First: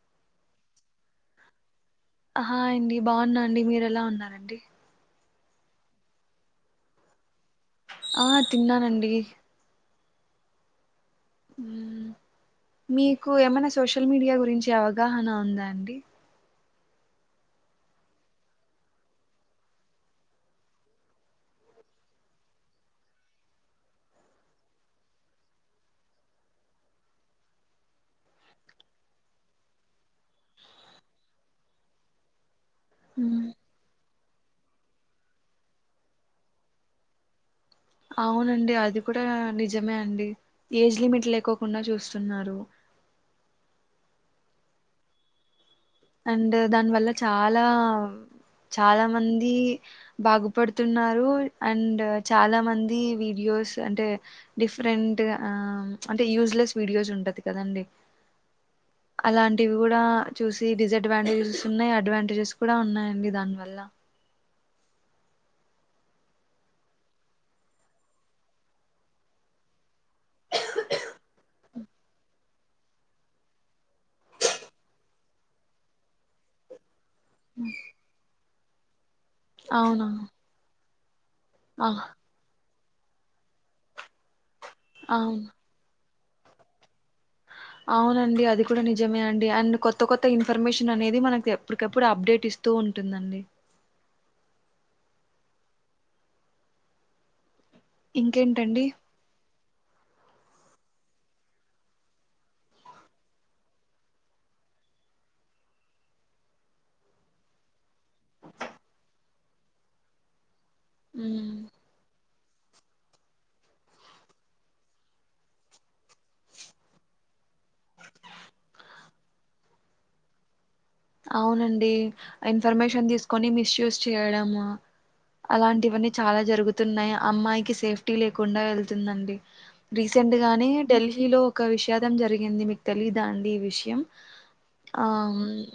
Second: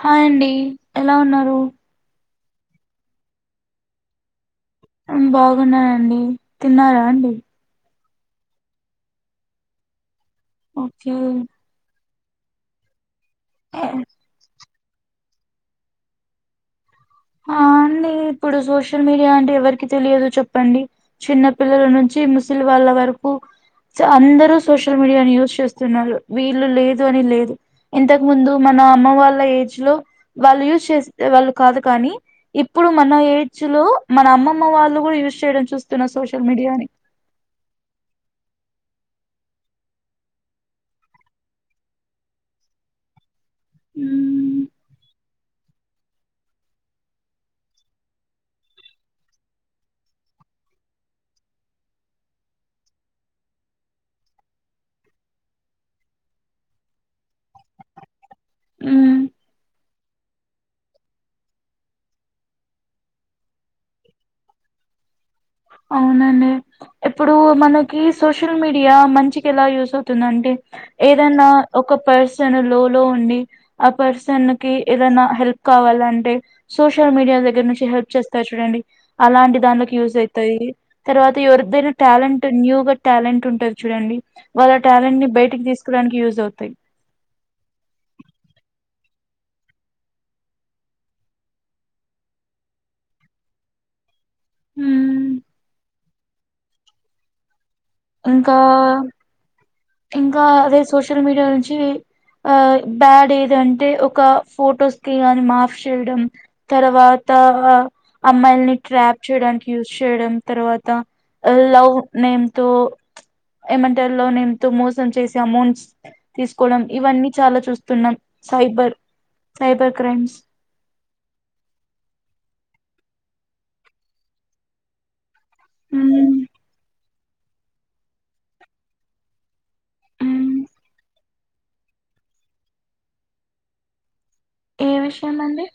Hi అండి ఎలా ఉన్నారు హాయ్ అండి బాగున్నా అండి మీరు ఎలా ఉన్నారండి బాగున్నానండి తిన్నారా అండి ఆ తిన్నానండి ఓ [unintelligible] మీ ఏమైనా సోషల్ మీడియా గురించి అవ అగాహణ ఉందా అండి ఆ అండి ఇప్పుడు సోషల్ మీడియా అంటే ఎవరికి తెలియదు చెప్పండి చిన్న పిల్లల నుంచి ముస్లిం వాళ్ళ వరకు అందరూ సోషల్ మీడియాని యూజ్ చేస్తున్నారు వీళ్ళు లేదు అని లేదు ఇంతకు ముందు మన అమ్మ వాళ్ళ ఏజ్ లో వాళ్ళు యూజ్ చేస్త వాళ్ళు కాదు కానీ ఇప్పుడు మన మ్మ్ ఏజ్ లో మన అమ్మమ్మ వాళ్ళు కూడా యూస్ చేయడం చూస్తున్నా సోషల్ మీడియాని అవునండి అది కూడా నిజమే అండి ఏజ్ లిమిట్ లేకోకుండా చూస్తున్నారు మ్మ్ అండ్ దాని వల్ల చాలా చాలా మంది బాగుపడుతున్నారు అండ్ చాలా మంది వీడియోస్ అంటే డిఫరెంట్ అంటే యూజ్లెస్ వీడియోస్ ఉంట కదండి మ్మ్ అలాంటివి కూడా చూసి డిస్అడ్వాంటేజెస్ ఉన్నాయి అడ్వాంటేజెస్ కూడా ఉన్నాయండి దాని వల్ల అవునండి ఇప్పుడు మనకి సోషల్ మీడియా మంచికి ఎలా యూస్ అవుతుందింటే ఏదైనా ఒక పర్సన్ లో లో ఉండి ఆ పర్సన్ కి ఏదైనా హెల్ప్ కావాలంటే సోష సోషల్ మీడియా దగ్గర నుంచి హెల్ చేస్తరు చూడండి అలాంటి దాని కి అవునా యూజ్ అయి [unintelligible] తర్వాత ఆ ఎవరిదైనా టాలెంట్ న్యూగా టాలెంట్ ఉంటది చూడండి వాళ్ళ టాలెంట్ ని అవును బయటి కి తీసుకురానికి యూస్ అవుతయి అవునండి అది కూడా నిజమే అండి. అండ్ కొత్త కొత్త ఇన్ఫర్మేషన్ అనేది మనకి ఎప్పటికప్పుడు అప్డేట్ ఇస్తూ ఉంటుందండి. ఉమ్ ఇంకా ఇంకేంటండి ఇంకా, అదే సోషల్ మీడియా నుంచీ, ఆ బ్యాడ్ ఏదంటే ఒక ఫొటోస్కి కానీ మాఫ్ చేయడం, తర్వాతా అమ్మాయిల్ని ట్రాప్ చేయడానికి యూస్ చేయడం. తర్వాత ఉమ్, లవ్ నేమ్ తో ప్చ్ ఏమంటారు లవ్ నేమ్ తో మోసం చేసి అమౌంట్స్ తీసుకోవడం. ఇవన్నీ చాలా చూస్తున్నాం. Cyber cyber crimes. అవునండీ. ఇన్ఫర్మేషన్ తీసుకొని మిస్యూజ్ చేయడము. అలాంటివన్నీ ఉమ్, చాలా జరుగుతున్నాయ. అమ్మాయికి సేఫ్టీ లేకుండా వెళ్తుందండి. ఉమ్. రీసెంట్గానే డెల్లీలో ఒక విషాదం జరిగింది మీకు తెలీదా అండి ఈ విషయం. ఏ విషయం అండి.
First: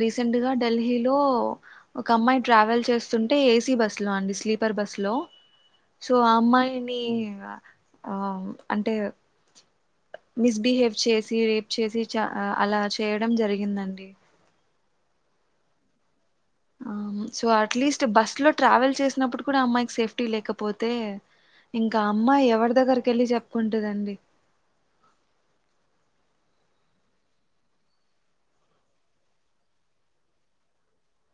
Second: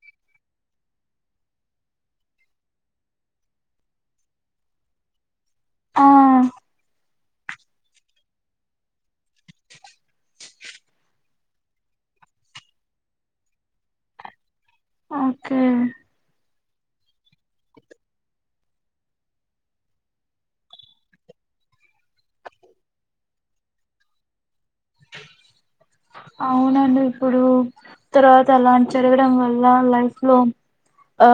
రీసెంట్ గా డెల్హీలో ఒక అమ్మాయి ట్రావెల్ చేస్తుంటే ఏసీ బస్సు లో అండి స్లీపర్ బస్సు లో ఆ సో అమ్మాయినీ ఆ అంటే మిస్బిహేవ్ చేసి రేప్ చేసి చ అలా చేయడం జరిగిందండి. Okay um so at least bus లో ట్రావెల్ చేసినప్పుడు కూడా అమ్మాయికి సేఫ్టీ లేకపోతే, ఇంకా అమ్మాయి ఎవడి దగ్గరికి వెళ్ళి చెప్పుకుంటదండి. అవునండి ఇప్పుడూ. తర్వాత అలాంటి జరగడం వల్ల లైఫ్ లో ఆ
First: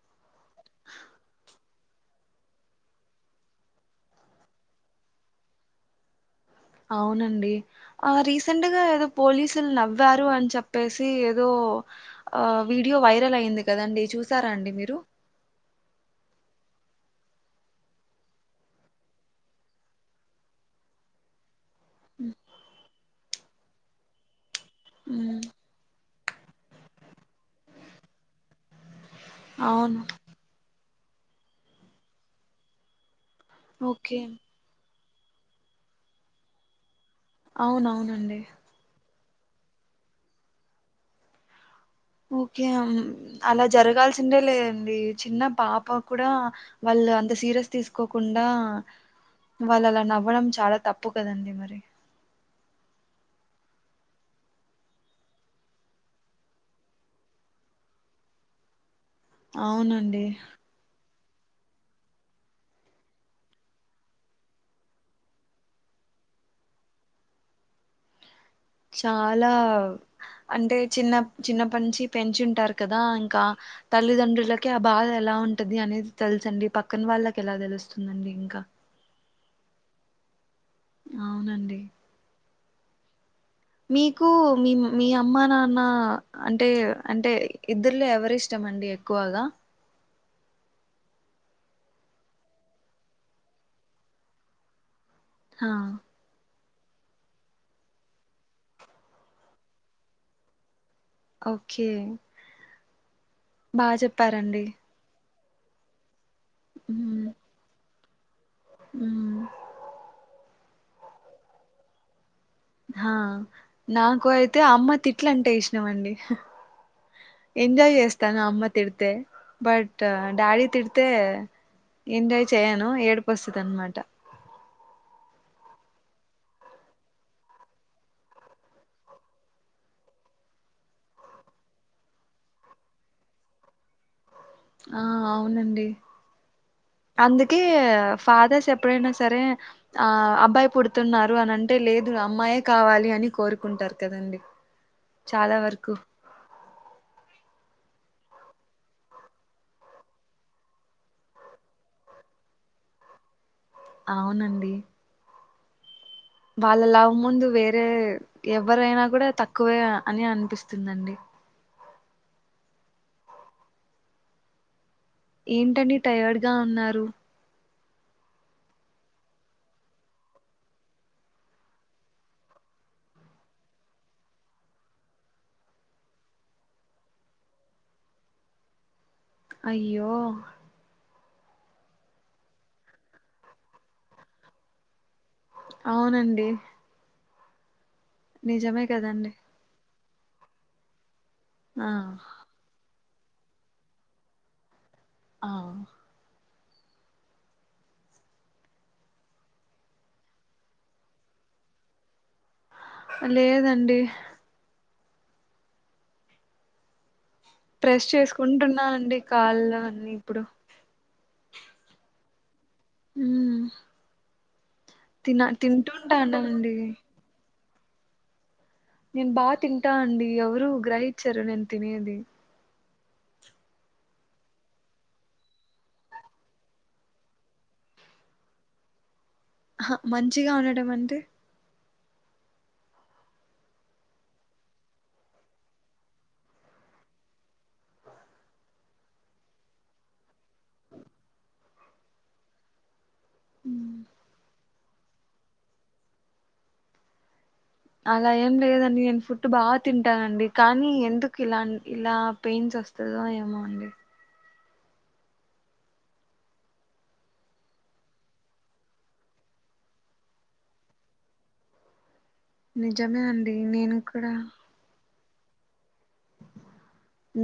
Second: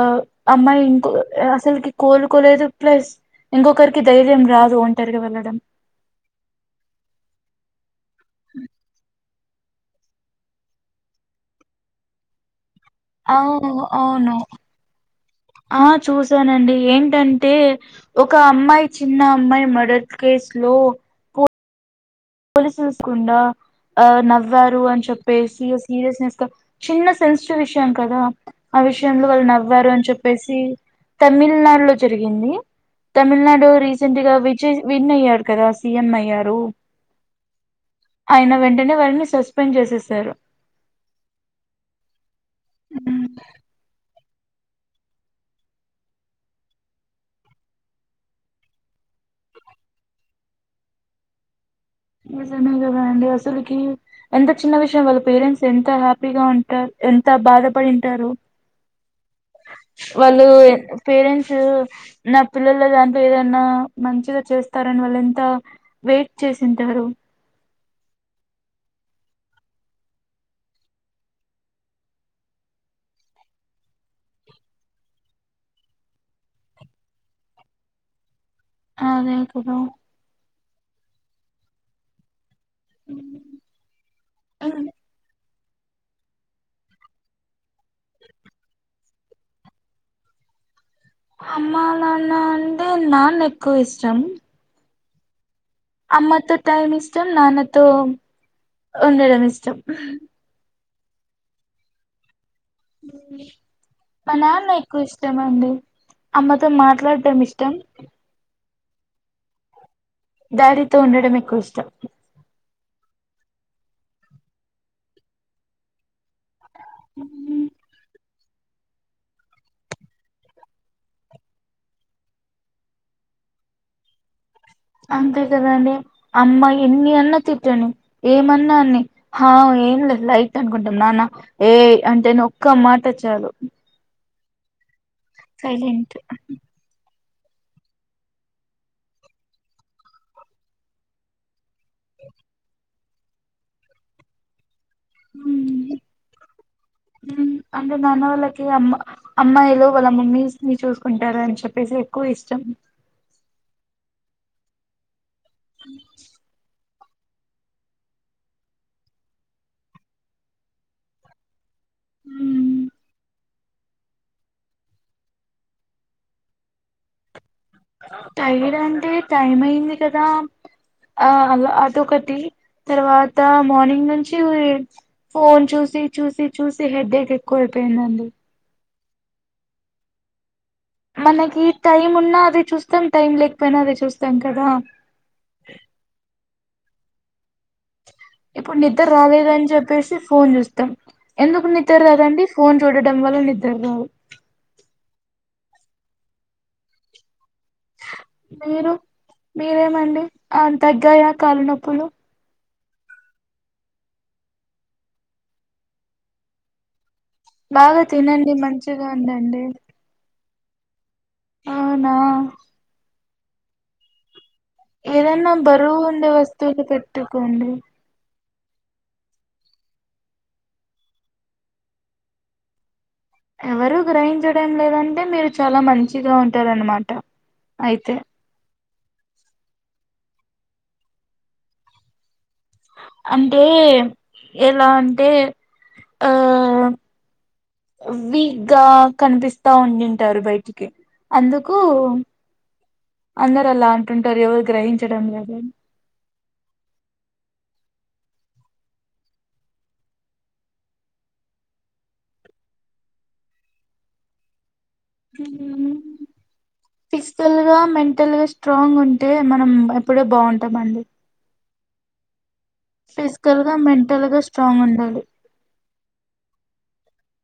అమ్మాయి ఇంకో అసలకి కోలుకోలేదు ప్లస్ ఇంకొకరికి ధైర్యం రాదు ఒంటరిగా వెళ్ళడం. అవునండి ఆ రీసెంట్ గా ఎదొ పోలీసులు నవ్వారు అని చెప్పేసీ ఏదో ఆ వీడియో వైరల్ అయింది అవును కదండి అవును చూసారా అండి మీరు ఆ చూసానండి ఏంటంటే ఒక అమ్మాయి చిన్న అమ్మాయి మర్డర్ కేసు లో పోలీస్ సూసుకుండా ఆ నవ్ వ్వారు అని మ్మ్. చెప్పేసి సీరియస్నెస్ చిన్న సెన్సిటివ్ విషయం కదా ఆ విష [inaudible] వాళ్ళు నవ్వారు అవును అని చెప్పేసి తమిళనాడు లో జరిగిందీ. తమిళనాడు ఓకే రీసెంట్ గా విజయ్ విన్ అయ్యారు కదా సీఎం అయ్యారు. అవునవునండి అయిన వెంటనే వాడిని సస్పెండ్ చేసేసారు. ఓకే అలా జరగాల్సి సిందే లేదండి. చిన్న పాప కూడా వాళ్ళు అంత సీరయస్ తీసుకోకుండా, వాళ్ళు అలా నవ్వడం చాలా తప్పు కదండి మరి. నిజమ కదా అండి అసలుకి ఎంత చిన్న విషయం వాళ్ళ పేరెంట్స్ ఎంత హ్యాపీగా ఉంటారు ఎంత బాధపడింటారు అవునండి వాళ్ళు పేరెంట్స్ నా పిల్లల్లో దాంట్ ఏదనా మంచిగా చేస్తారని వాళ్ళు ఎంత వెయిట్ చేస్ టుంటారు చాలా అంటే చిన్న చిన్నప్పటించి పెంచుంటారు కదా ఇంకా తల్లిదండ్రులకె ఆ బాధ ఎలా ఉంటది అనేది తెలుసండి పక్కన వాళ్ళకి ఎలా తెలుస్తుందండి ఇంకా అ అదే కుద అవునండి ఉ మీకు మీ మీ అమ్మ నాన్న న్నా అంటే అంటే ఇద్దరులో ఎవరి ఇష్టం అండి ఎక్కువగా అమ్మ అలాన్న అంటే నాన్న ఎక్కువ ఇష్టం హ అమ్మతో టైం ఇష్టం నాన్నతో ఉండడం ఇష్టం ఓకే బాగా మా చెప్పారండి నాన్న ఎక్కువ ఇస్ట్ నిజమండి అమ్మతో మాట్లాడటం ఇష్టం అ దాడి తో ఉండడం ఎక్కువ ఇష్టం ఆ నాకు అయితే అమ్మ తిట్ల అంటే ఇష్టమండి ఎంజాయ్ చేస్తా తన అమ్మ తిడితే బట్ డాడీ తిడితే ఎంజాయ్ చేయను ఏడిప వస్తుది అనమాట అంతే కదండి అమ్మా ఎన్ని అన్నా తిట్టండి ఏమన్నాన్ని హ ఏం లేదు లైట్ అనుకుంటాం నాన్న ఏయ్ అంటే ఒక్క మాట చాలు ఆ అవునండి సైలెంట్ అందుకే ఫాదర్స్ ఎప్పుడైనా సరే ఆ అబ్బాయి పుడుతున్నారు అనింటే లేదు అమ్మాయే కావాలి అని కోరుకుంటారు కదండి చాలా వరకు అంటే నాన్న వాళ్ళకి అమ్ అమ్మాయిలు వాళ్ళ మమ్మీస్ ని చూసుకుంటారు అని చెప్పేసి ఎక్కువ ఇష్టం అవునండి అ వాళ్ళ లవ్ ముందు వేరే ఎవరైనా కూడా తక్కువే అని అనిపిస్తుందండి హ్మ్ ఏంటండి టయర్డ్ గా ఉన్నారు టైర్డ్ అంటే టైం అయింది కదా ఆ అ అదొకటి తర్వాత మార్నింగ్ నుంచి ఫోన్ చూసి చూసి చూసి హెడ్ఏక్ ఎక్కువ అయిపోయిందండి అయ్యో మనకి టైం ఉన్నా అది చూస్తాం టైం లేకపోయినా అదే చూస్తాం కదా అవునండి ఇప్పుడు నిజమే నిద్ర కదండి రాలేదని చెప్పేసి ఫోన్ చూస్తాం ఎందుకు ని ఇ ఆ తరుదండి ఫోన్ చూడడం వల్ల నిద్ర రావు ఆ మీరు మీరేమండి అంతగ్గాయ కాళ్ళనొప్పులు లేదండి బాగా ప్రెస్ తినండి మంచిగా చేసుకుంటున్నానండి ఉండండి కాళ్ళ అన్ని ఇప్పుడు అవునా హ ఏదన్నా బరు ఉండే తింటుంటానండి వస్తువులు పెట్టుకోండి నేను బాగా తింటా అండి ఎవరు గ్రహిచ్చరు నేను తినేది ఎవరు గ్రహించడం లేదంటే మీరు చాలా మంచిగా ఉంటారన్నమాట అయితే మంచిగా ఉండడం అంటే అంటే ఎలా అంటే ఆ వీక్ గా కనిపిస్తా ఉండింటారు బయటికి అందుకు అందరు అలా మ్, అంటుంటారు ఎవరు గ్రహి డ కాద [unintelligible] అలా ఏం లేదండి నేను ఫుడ్డు బాగా తింటానండి కానీ ఎందుకు ఇలా ఇలా పెయిన్స్ వస్తుందో ఏమో అండి ఫిజికల్గా మెంటల్గా స్ట్రాంగ్ ఉంటే మనం ఎప్పుడూ బాగుంటామండి నిజమే అండి ఫిజికల్ గా నేను మెంటల్ కూడా గా స్ట్రాంగ్ ఉండాలి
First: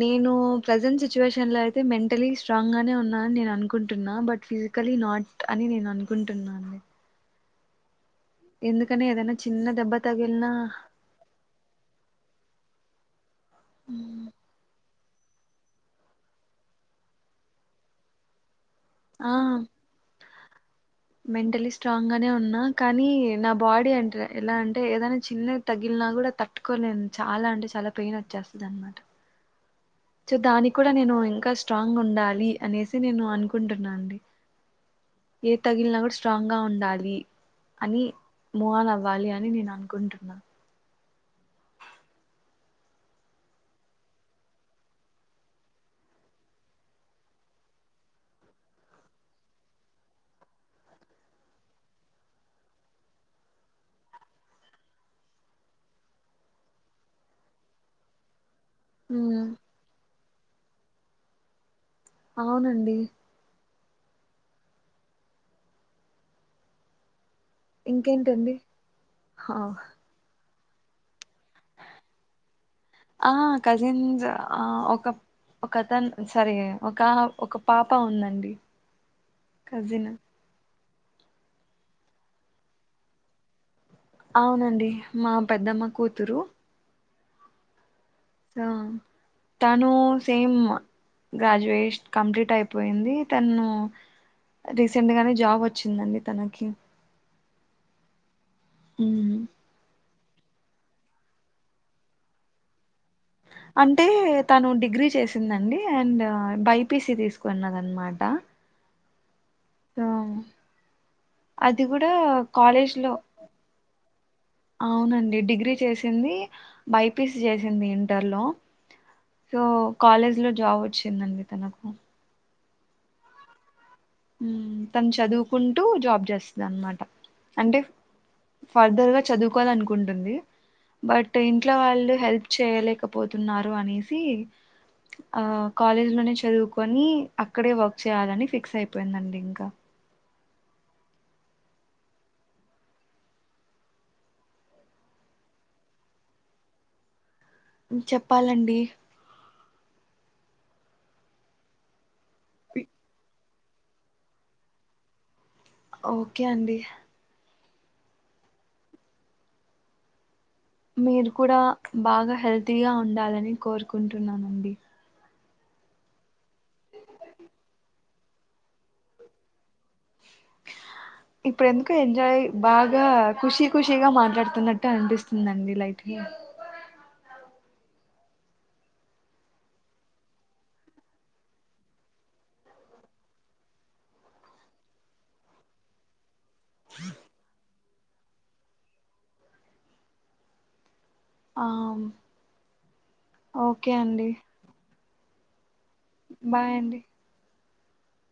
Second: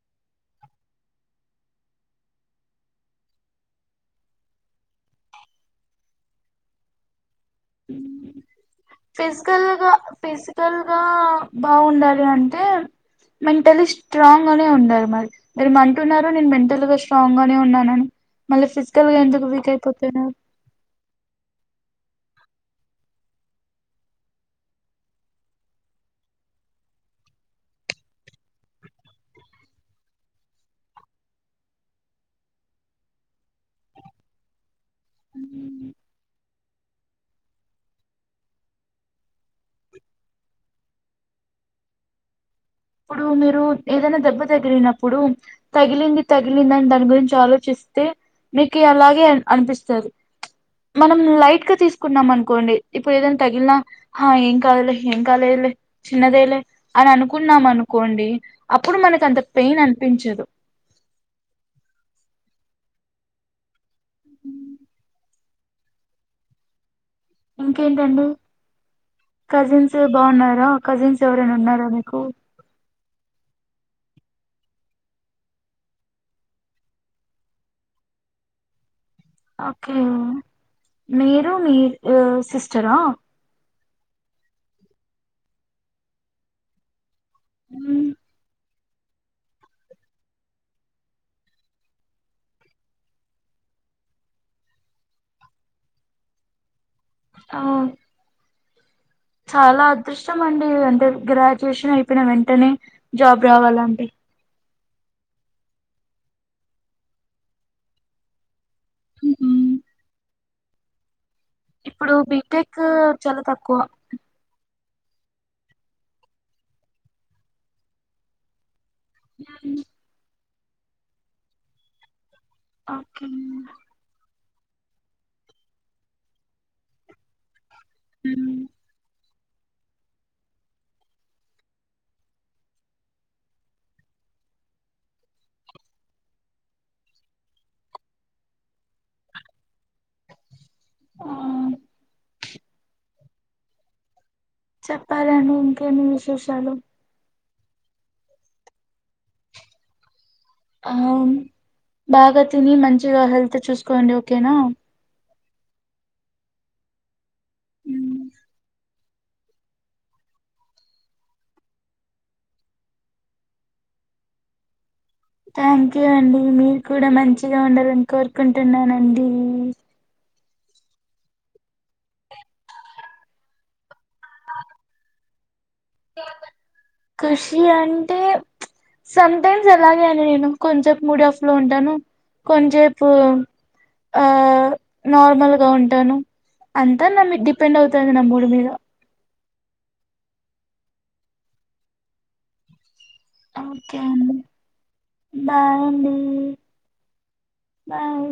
నేను ప్రజెంట్ సిచ్యువేషన్ లో అయితే మెంటలీ స్ట్రాంగ్ గానే ఉన్నాని నేను అనుకుంటున్నా బట్ ఫిజికలీ నాట్ అని నేను అనుకుంటున్నా అండి ఎందుకని ఏదైనా చిన్న ఫిజికల్గా దెబ్బ తగిలినా ఫిజికల్గా బాగుండాలి అంటే మెంటలీ మ్, స్ట్రాంగ్ నే ఉండాలి మీరుమంటున్నారు నేను మెంటల్ గా స్ట్రాంగ్ గానే ఉన్నానుని మళ్ళీ ఫిజికల్ గా ఎందుకు ఆ వీక్ అయిపోతున్నారు మెంటలీ స్ట్రాంగ్ గానే ఉన్నా కానీ నా బాడీ అంటే ఎలా అంటే ఏదైనా చిన్నవి తగిలినా కూడా తట్టుకోలేను చాలా అంటే చాలా పెయిన్ వచ్చేస్తుంది అనమాట సో దానికి కూడా నేను ఇంకా స్ట్రాంగ్ ఉండాలి అనేసి నేను అనుకుంటున్నాండి ఏది తగిలినా కూడా స్ట్రాంగ్ గా ఉంది ాలి అని మోడల్ అవ్వాలి అని నేను అనుకుంటున్నా ఇప్పుడు మీరు ఏదైనా దెబ్బ తగిలినప్పుడు తగిలింది తగిలింది అని దాని గురించి ఆలోచిస్తే మీకు అలాగే అనిపిస్తుంది మనం లైట్ గా తీసుకున్నాం అనుకోండి ఇప్పుడు ఏదైనా తగిలినా ఏం కాలేలే ఏం కాలేదులే చిన్నదేలే అని అనుకు న్నాం అనుకోండి అప్పుడు మనకు అంత ఉమ్ పెయిన్ అనిపించదు అవునండి ఉ ఇంకేంటండి హా కజిన్స్ బాగున్నారా కజిన్స్ ఎవరైనా ఉన్నారా మీకు ఆ కజిన్స్ ఆ ఒక ఒక తన్ సారీ ఒక ఒక పాప ఉందండి ఓకే కజిన్ మీరు మీ సిస్టరా అవునండి మా పెద్దమ్మ కూతురు హ తను సేమ్ గ్రాడ్యుయేషన్ కంప్లీట్ అయిపోయింది తను రీసెంట్గానే జాబ్ వచ్చిందండి తనకి ఆ ఉమ్. చాలా అ అదృష్టం అండి అంటే గ్రాడ్యుయేషన్ అయిపోయిన వెంటనే జాబ్ అంటే రావాలంటే తను డిగ్రీ చేసిందండి అండ్ బైపీసి తీసుకున్నది అన్నమాట ఉహు. తో ఇప్పుడు బీటెక్ చాలా తక్కువ అవునండి డిగ్రీ చేసింది బైపీసి చేసింది ఇంటర్ లో సో కాలేజ్ లో జాబ్ వచ్చింది అండి తనకు ఓకే ఉమ్ తను చదువుకుంటూ జాబ్ చేస్తుంది అన్నమాట అంటే ఉమ్. ఫర్దర్ గా చదువు కోవలని కుంటుంది బట్ ఇంట్లో వాళ్ళు హెల్ప్ చేయలేకపోతున్నారు అనేసి ఆ కాలేజ్ లోనే చదువుకొని అక్కడే వర్క్ చేయాలని పిక్స్ అయిపోయింది అయిపోయిదండి ఇంకా ఆ చెప్పాలండి ఇంకెమి విశేషాలు చెప్పాలండి అవును బాగా తిని మంచిగా హెల్త్ అంత చూసుకోండి ఓకేనా ఓకే అండి ఉమ్ మీరు కూడా బాగా హెల్తీగా ఉండాలని కోరుకుంటున్నానండి థ్యాంక్ యూ అండి మీరు కూడా మంచిగా ఉండాలని కోరుకుంటున్నానండి ఇప్పుడు ఎందుకు ఎంజాయ్ బాగా ఖుషీ ఖుషిగా మాట్లాడుతున్నట్టు అనిపిస్తుందిండి లయిట్ ఖుషి అంటే సంటైమ్స్ ఎలాగే అండి నేను కొంసేపు మూడ్ ఆఫ్ లో ఉంటాను కొంచసేపు ఆ నార్మల్గా ఉంటాను అంతా నా డిపెండ్ అవుతుంది నా మూడ్ మీద ఆ ఓకే అండి బాయ్ అండి బాయ్ అండి బాయ్